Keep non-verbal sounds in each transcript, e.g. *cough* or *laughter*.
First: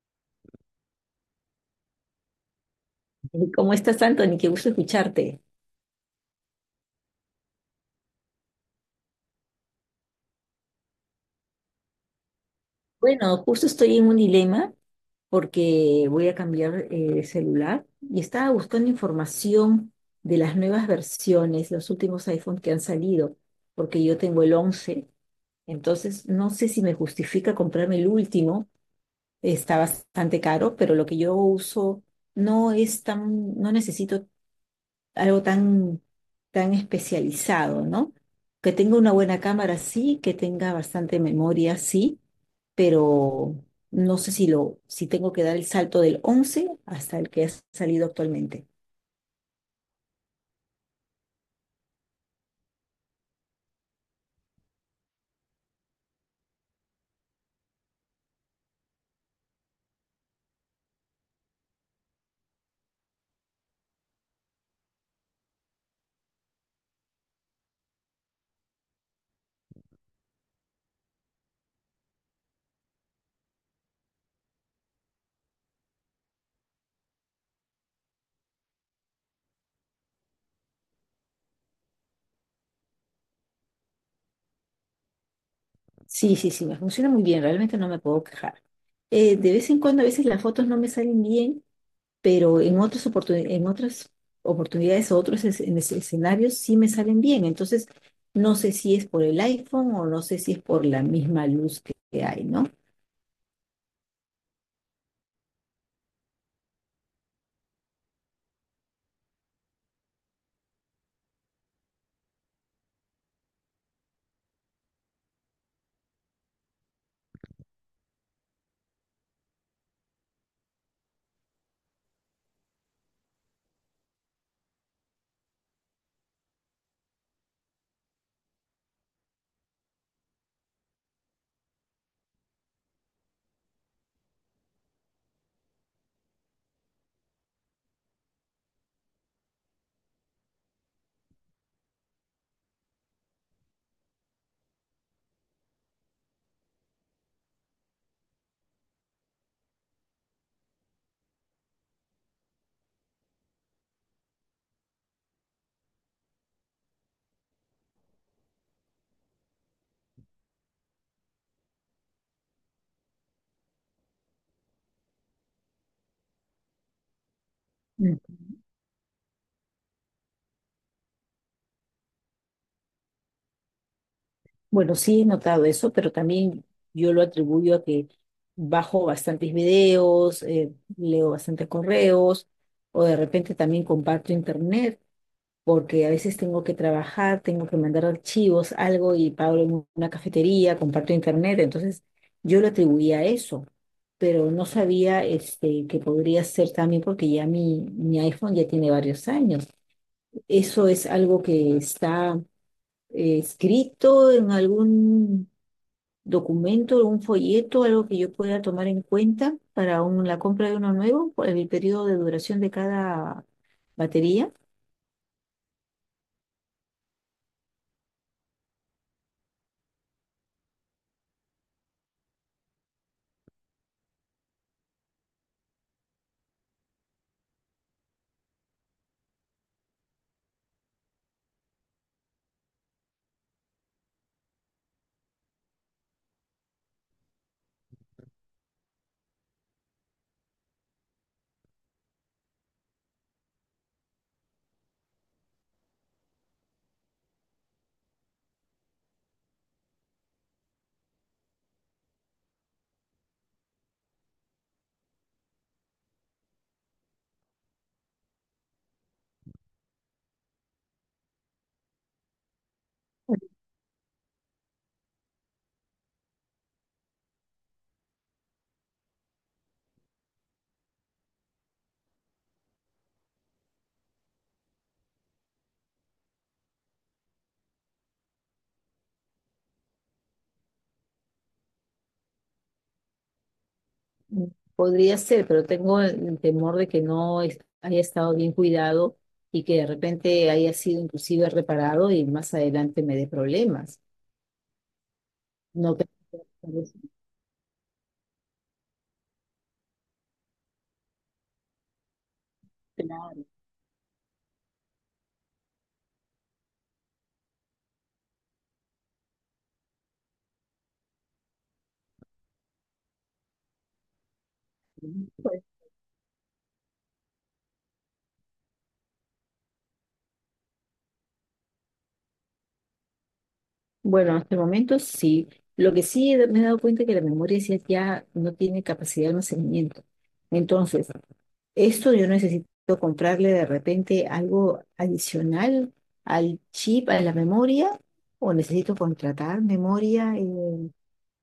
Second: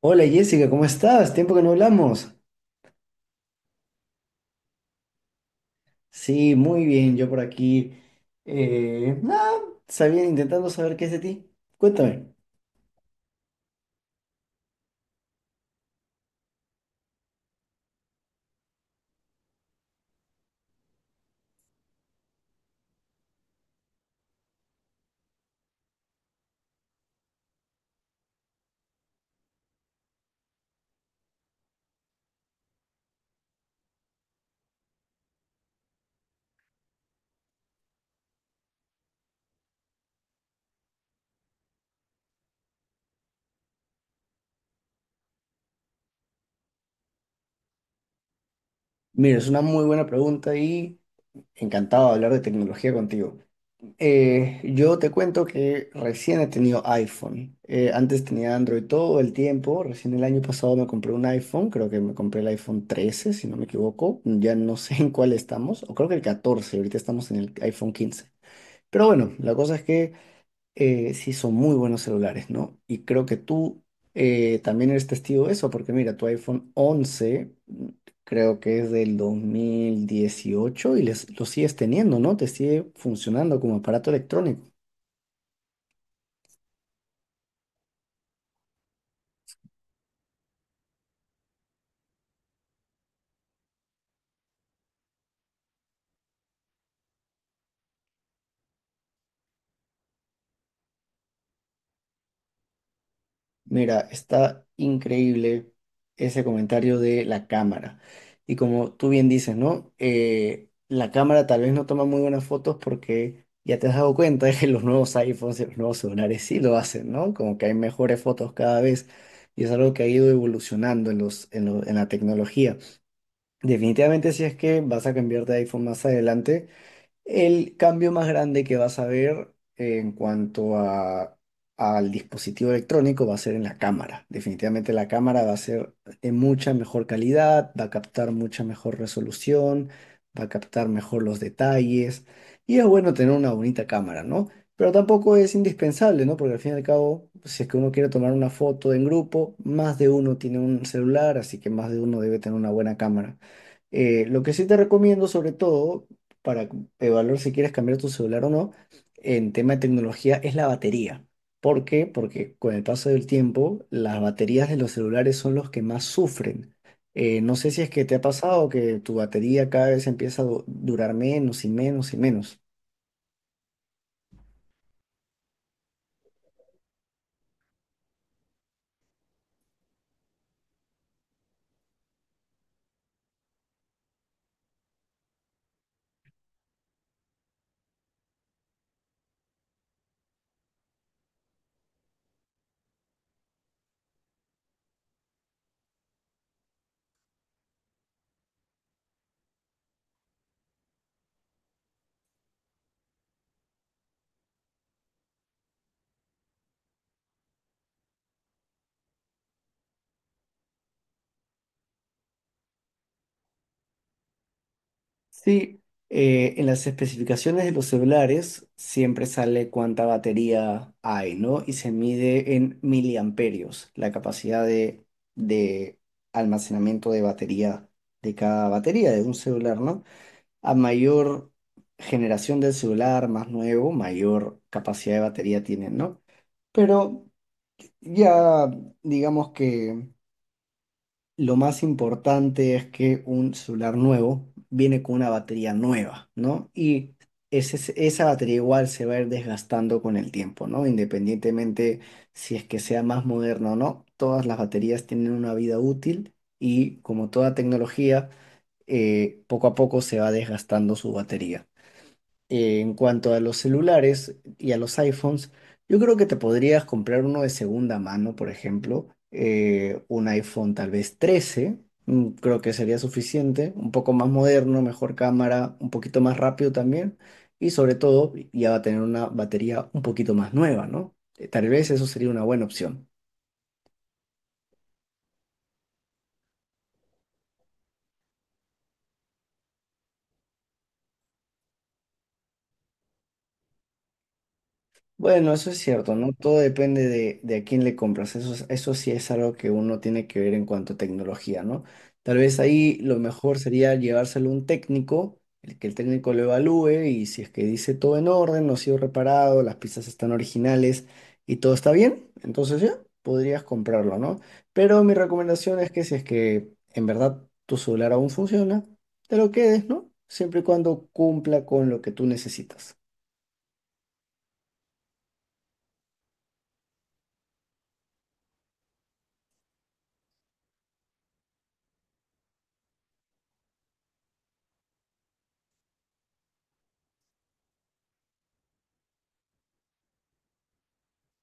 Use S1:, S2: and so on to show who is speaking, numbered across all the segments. S1: Hola Jessica, ¿cómo estás? Tiempo que no hablamos.
S2: ¿Cómo estás, Anthony? Qué gusto escucharte.
S1: Sí, muy bien, yo por aquí. Nada, sabía intentando saber qué es de ti. Cuéntame.
S2: Bueno, justo estoy en un dilema porque voy a cambiar de celular y estaba buscando información de las nuevas versiones, los últimos iPhone que han salido, porque yo tengo el once. Entonces no sé si me justifica comprarme el último. Está bastante caro, pero lo que yo uso no es tan, no necesito algo tan, tan especializado, ¿no? Que tenga una buena cámara, sí, que tenga bastante memoria, sí, pero no sé si lo, si tengo que dar el salto del once hasta el que ha salido actualmente.
S1: Mira, es una muy buena pregunta y encantado de hablar de tecnología contigo. Yo te cuento que recién he tenido iPhone. Antes tenía Android todo el tiempo. Recién el año pasado me compré un iPhone. Creo que me compré el iPhone 13, si no me equivoco. Ya no *laughs* sé en cuál estamos. O creo que el 14. Ahorita estamos en el iPhone 15. Pero bueno, la cosa es que sí son muy buenos celulares, ¿no? Y creo que tú también eres testigo de eso, porque mira, tu iPhone 11, mm, creo que es del 2018 y lo sigues teniendo, ¿no? Te sigue funcionando como aparato electrónico.
S2: Sí, sí, sí, me funciona muy bien, realmente no me puedo quejar. De vez en cuando, a veces las fotos no me salen bien, pero en otras oportunidades, o otros escenarios sí me salen bien. Entonces, no sé si es por el iPhone o no sé si es por la misma luz que hay, ¿no?
S1: Mira, está increíble ese comentario de la cámara. Y como tú bien dices, ¿no? La cámara tal vez no toma muy buenas fotos porque ya te has dado cuenta *laughs* que los nuevos iPhones y los nuevos celulares sí lo hacen, ¿no? Como que hay mejores fotos cada vez y es algo que ha ido evolucionando en en la tecnología. Definitivamente si es que vas a cambiar de iPhone más adelante. El cambio más grande que vas a ver en al dispositivo electrónico va a ser en la cámara. Definitivamente la cámara va a ser de mucha mejor calidad, va a captar mucha mejor resolución, va a captar mejor los detalles y es bueno tener una bonita cámara, ¿no? Pero tampoco es indispensable, ¿no? Porque al fin y al cabo, si es que uno quiere tomar una foto en grupo, más de uno tiene un celular, así que más de uno debe tener una buena cámara. Lo que sí te recomiendo, sobre todo, para evaluar si quieres cambiar tu celular o no, en tema de tecnología, es la batería. ¿Por qué? Porque con el paso del tiempo, las baterías de los celulares son los que más sufren. No sé si es que te ha
S2: Mm.
S1: pasado que tu batería cada vez empieza a durar menos y menos y menos.
S2: Bueno, sí he notado eso, pero también yo lo atribuyo a que bajo bastantes videos, leo bastantes correos, o de repente también comparto internet. Porque a veces tengo que trabajar, tengo que mandar archivos, algo y pago en una cafetería, comparto internet, entonces yo lo atribuía a eso, pero no sabía este, que podría ser también porque ya mi iPhone ya tiene varios años. Eso es algo que está escrito en algún documento, un folleto, algo que yo pueda tomar en cuenta para la compra de uno nuevo, por el periodo de duración de cada batería.
S1: Sí, en las especificaciones de los celulares siempre sale cuánta batería hay, ¿no? Y se mide en miliamperios la capacidad de almacenamiento de batería de cada batería de un celular, ¿no? A mayor generación del celular, más nuevo, mayor capacidad de batería tienen, ¿no? Pero ya digamos que lo más importante es que un celular nuevo viene con una batería nueva, ¿no? Y esa batería igual se va a ir desgastando con el tiempo, ¿no? Independientemente si es que sea más moderno o no, todas las baterías tienen una vida útil y como toda tecnología, poco a poco se va desgastando su batería. En cuanto a los celulares y a los iPhones, yo creo que te podrías comprar uno de segunda mano, por ejemplo, un iPhone tal vez 13, mm, creo que sería suficiente, un poco más moderno, mejor cámara, un poquito más rápido también, y sobre todo ya va a tener una batería un poquito más nueva, ¿no? Tal vez eso sería una buena opción.
S2: Mm, podría ser, pero tengo el temor de que no es- haya estado bien cuidado y que de repente haya sido inclusive reparado y más adelante me dé problemas.
S1: Bueno, eso es
S2: No creo
S1: cierto, ¿no?
S2: que
S1: Todo
S2: sea eso.
S1: depende de a quién le compras. Eso sí es algo que uno tiene que ver en cuanto a tecnología, ¿no? Tal vez ahí lo
S2: Claro.
S1: mejor sería llevárselo a un técnico, el que el técnico lo evalúe y si es que dice todo en orden, no ha sido reparado, las piezas están originales y todo está bien, entonces ya podrías comprarlo, ¿no? Pero mi
S2: ¿No? Pues,
S1: recomendación es que si es que en verdad tu celular aún funciona, te lo quedes, ¿no? Siempre y cuando cumpla con lo que tú necesitas.
S2: bueno, hasta el momento sí. Lo que sí me he dado cuenta es que la memoria sí ya no tiene capacidad de almacenamiento. Entonces, esto yo necesito comprarle de repente algo adicional al chip, a la memoria, o necesito contratar memoria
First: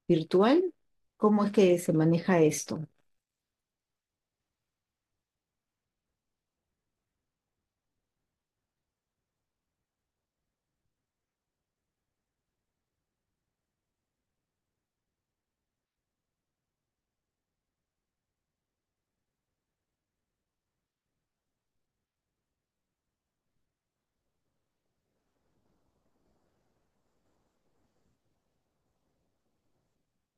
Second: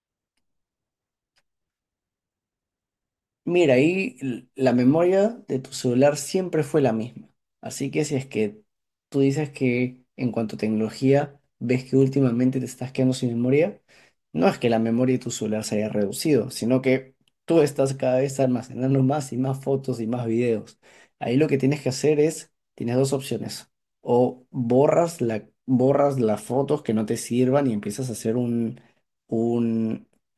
S2: virtual. ¿Cómo es que se maneja esto?
S1: Mira, ahí la memoria de tu celular siempre fue la misma. Así que si es que tú dices que en cuanto a tecnología ves que últimamente te estás quedando sin memoria, no es que la memoria de tu celular se haya reducido, sino que tú estás cada vez almacenando más y más fotos y más videos. Ahí lo que tienes que hacer es, tienes dos opciones. O borras las fotos que no te sirvan y empiezas a hacer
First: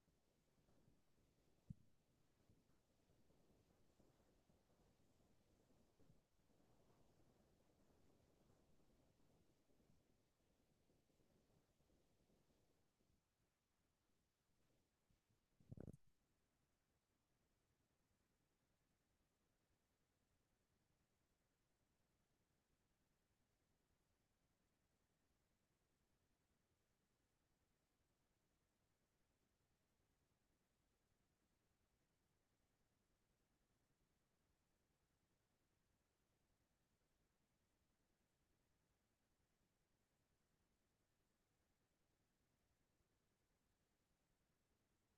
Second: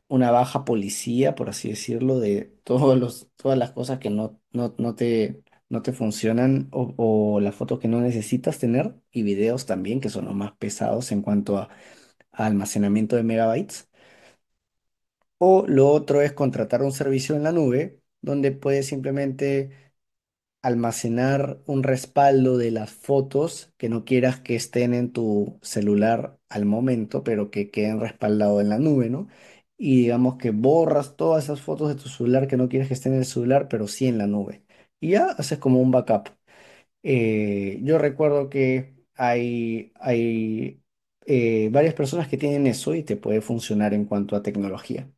S1: una baja policía, por así decirlo, de todas las cosas que no te, no te funcionan o las fotos que no necesitas tener y videos también, que son los más pesados en a almacenamiento de megabytes. O lo otro es contratar un servicio en la nube donde puedes simplemente almacenar un respaldo de las fotos que no quieras que estén en tu celular al momento, pero que queden respaldados en la nube, ¿no? Y digamos que borras todas esas fotos de tu celular que no quieres que estén en el celular, pero sí en la nube. Y ya haces como un backup. Yo recuerdo que hay varias personas que tienen eso y te puede funcionar en cuanto a tecnología.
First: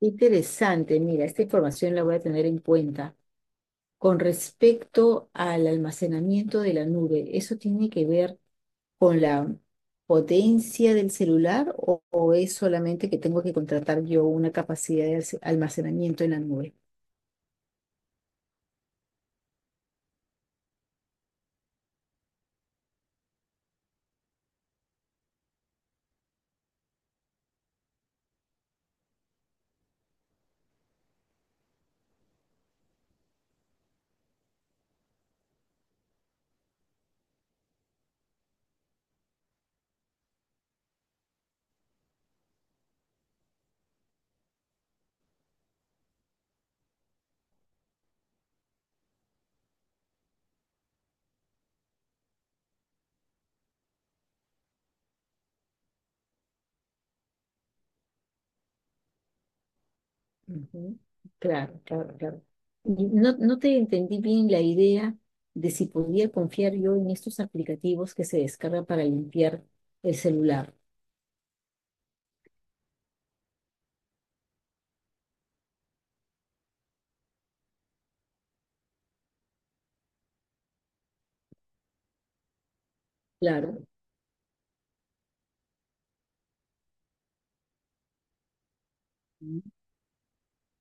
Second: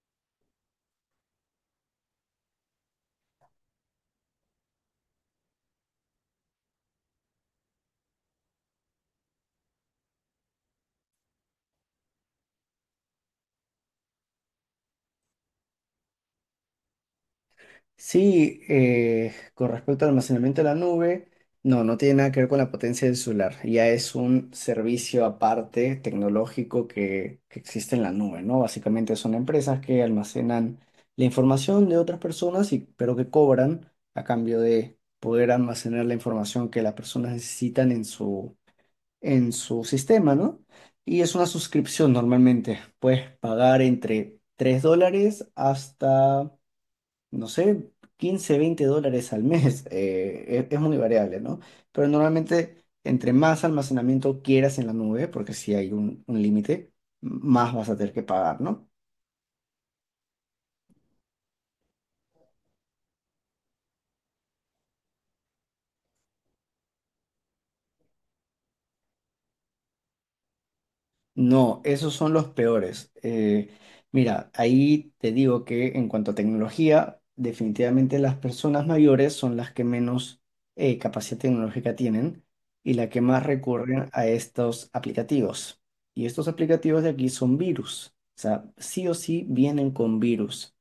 S2: Interesante, mira, esta información la voy a tener en cuenta. Con respecto al almacenamiento de la nube, ¿eso tiene que ver con la potencia del celular o es solamente que tengo que contratar yo una capacidad de almacenamiento en la nube?
S1: Sí, con respecto al almacenamiento de la nube, no tiene nada que ver con la potencia del solar. Ya es un servicio aparte tecnológico que existe en la nube, ¿no? Básicamente son empresas que almacenan la información de otras personas, y, pero que cobran a cambio de poder almacenar la información que las personas necesitan en su sistema, ¿no? Y es una suscripción normalmente. Puedes pagar entre $3 hasta no sé, 15, 20 dólares al mes. Es muy variable, ¿no? Pero normalmente, entre más almacenamiento quieras en la nube, porque si hay un límite, más vas a tener que pagar, ¿no?
S2: Ujú. Claro, claro, claro. Y no, no te entendí bien la idea de si podía confiar yo en estos aplicativos que se descargan para limpiar el celular.
S1: No, esos son los peores. Mira, ahí te digo que en cuanto a tecnología, definitivamente las personas mayores son las que menos capacidad tecnológica tienen y las que más
S2: Claro,
S1: recurren a estos aplicativos. Y estos aplicativos de aquí son virus. O sea, sí o sí vienen con virus.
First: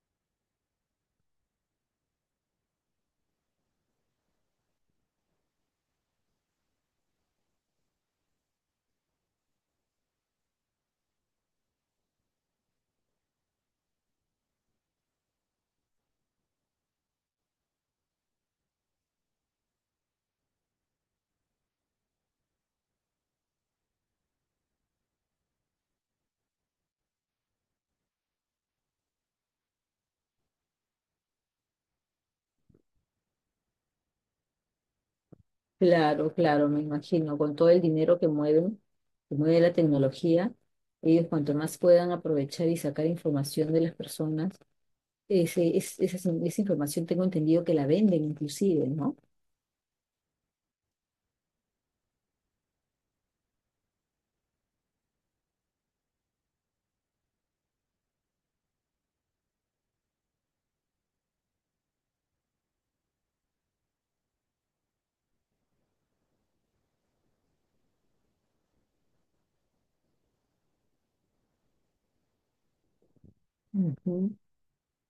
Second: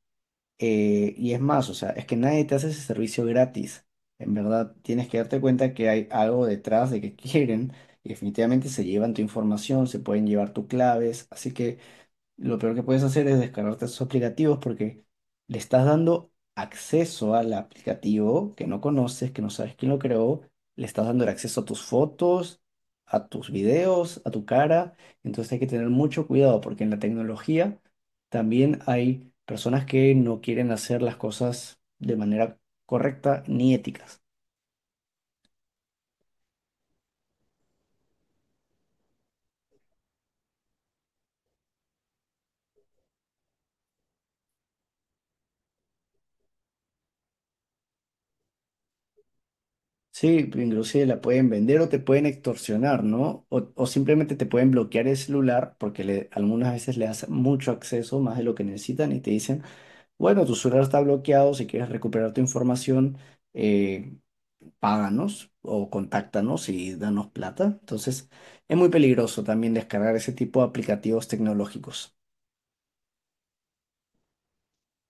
S1: Y es más, o sea, es que nadie te hace ese servicio gratis. En verdad, tienes que darte cuenta que hay algo detrás de que quieren y definitivamente se llevan tu información, se pueden llevar tus claves. Así que lo peor que puedes hacer es descargarte esos aplicativos porque le estás dando acceso al aplicativo que no conoces, que no sabes quién lo creó, le estás dando el acceso a tus fotos, a tus videos, a tu cara. Entonces hay que tener mucho cuidado porque en la tecnología también hay personas que no quieren hacer las cosas de manera correcta ni éticas.
S2: claro, claro, me imagino, con todo el dinero que mueven, que mueve la tecnología, ellos cuanto más puedan aprovechar y sacar información de las personas, ese, esa, esa información tengo entendido que la venden inclusive, ¿no?
S1: Sí, pues, inclusive la pueden vender o te pueden extorsionar, ¿no? O simplemente te pueden bloquear el celular porque algunas veces le das mucho acceso, más de lo que necesitan, y te dicen, bueno, tu celular está bloqueado, si quieres recuperar tu información, eh, páganos o contáctanos y danos plata. Entonces, es muy peligroso también descargar ese tipo de aplicativos tecnológicos.
S2: Ujú.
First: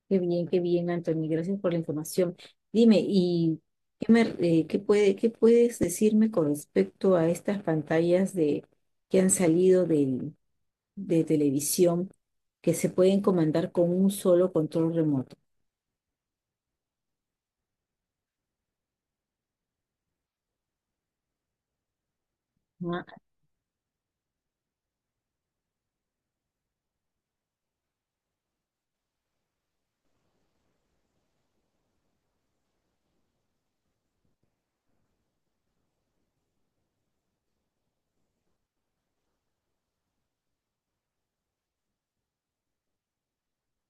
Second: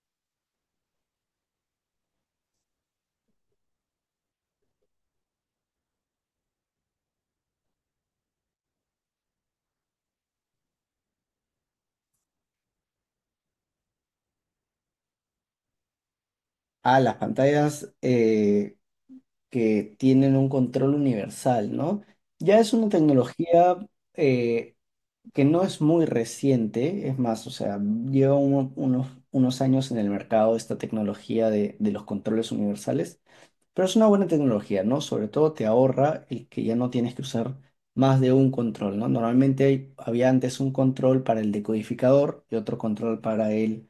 S2: Qué bien, Anthony, gracias por la información. Dime, ¿y qué puedes decirme con respecto a estas pantallas de, que han salido de televisión que se pueden comandar con un solo control remoto?
S1: Ah, las pantallas que tienen un control universal, ¿no? Ya es una
S2: Ah,
S1: tecnología... eh, que no es muy reciente, es más, o sea, lleva unos años en el mercado esta tecnología de los controles universales, pero es una buena tecnología, ¿no? Sobre todo te ahorra el que ya no tienes que usar más de un control, ¿no? Normalmente había antes un control para el decodificador y otro control para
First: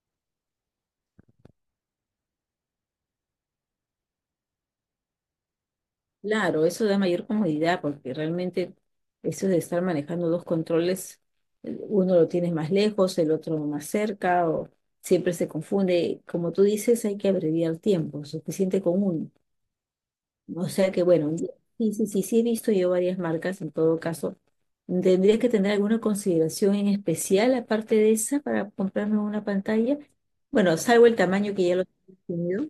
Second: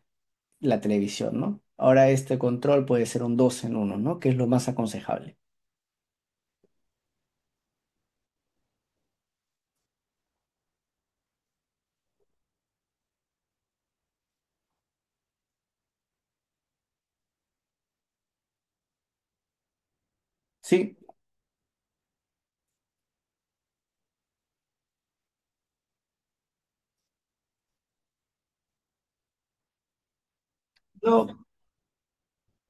S1: la televisión, ¿no? Ahora este control puede ser un 2 en uno, ¿no? Que es lo más aconsejable.
S2: claro, eso da mayor comodidad porque realmente eso de estar manejando dos controles, uno lo tienes más lejos, el otro más cerca, o siempre se confunde. Como tú dices, hay que abreviar tiempo, suficiente con uno. O sea
S1: Sí,
S2: que bueno, sí, sí, sí, sí he visto yo varias marcas en todo caso. ¿Tendría que tener alguna consideración en especial aparte de esa para comprarme una pantalla? Bueno, salvo el
S1: no,
S2: tamaño que ya lo he tenido.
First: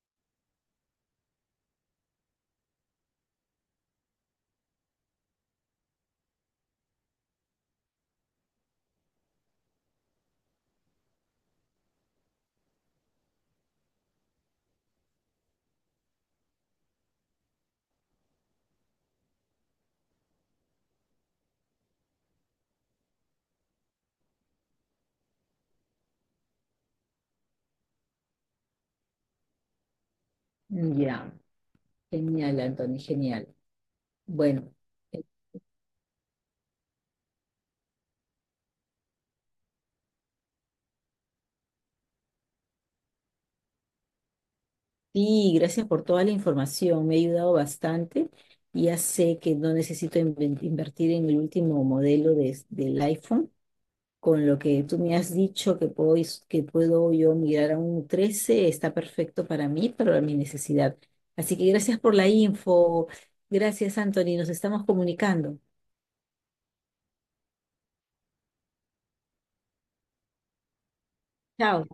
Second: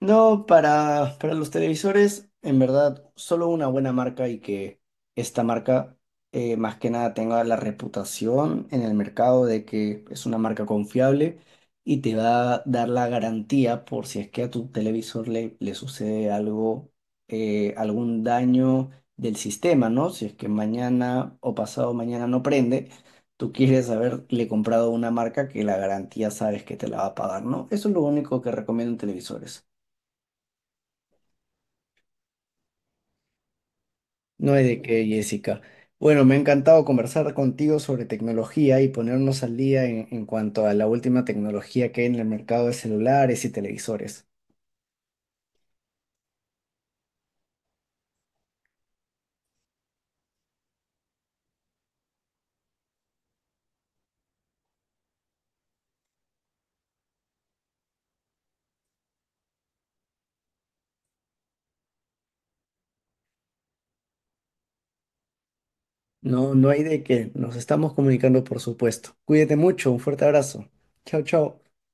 S1: no, para los televisores, en verdad, solo una buena marca y que esta marca más que nada tenga la reputación en el mercado de que es una marca confiable y te va a dar la garantía por si es que a tu televisor le sucede algo, algún daño del sistema, ¿no? Si es que mañana o pasado mañana no prende, tú quieres haberle comprado una marca que la garantía sabes que te la va a pagar, ¿no? Eso es lo único que recomiendo en televisores.
S2: Ya, genial, Anthony, genial.
S1: No hay
S2: Bueno.
S1: de qué, Jessica. Bueno, me ha encantado conversar contigo sobre tecnología y ponernos al día en cuanto a la última tecnología que hay en el mercado de celulares y televisores.
S2: Sí, gracias por toda la información, me ha ayudado bastante. Ya sé que no necesito invertir en el último modelo del iPhone. Con lo que tú me has dicho que que puedo yo migrar a un 13, está perfecto para mí, para mi necesidad. Así que gracias por la info. Gracias, Anthony. Nos estamos comunicando.
S1: No, no hay de qué. Nos estamos comunicando, por supuesto. Cuídate mucho. Un fuerte abrazo. Chao, chao.
S2: Chao.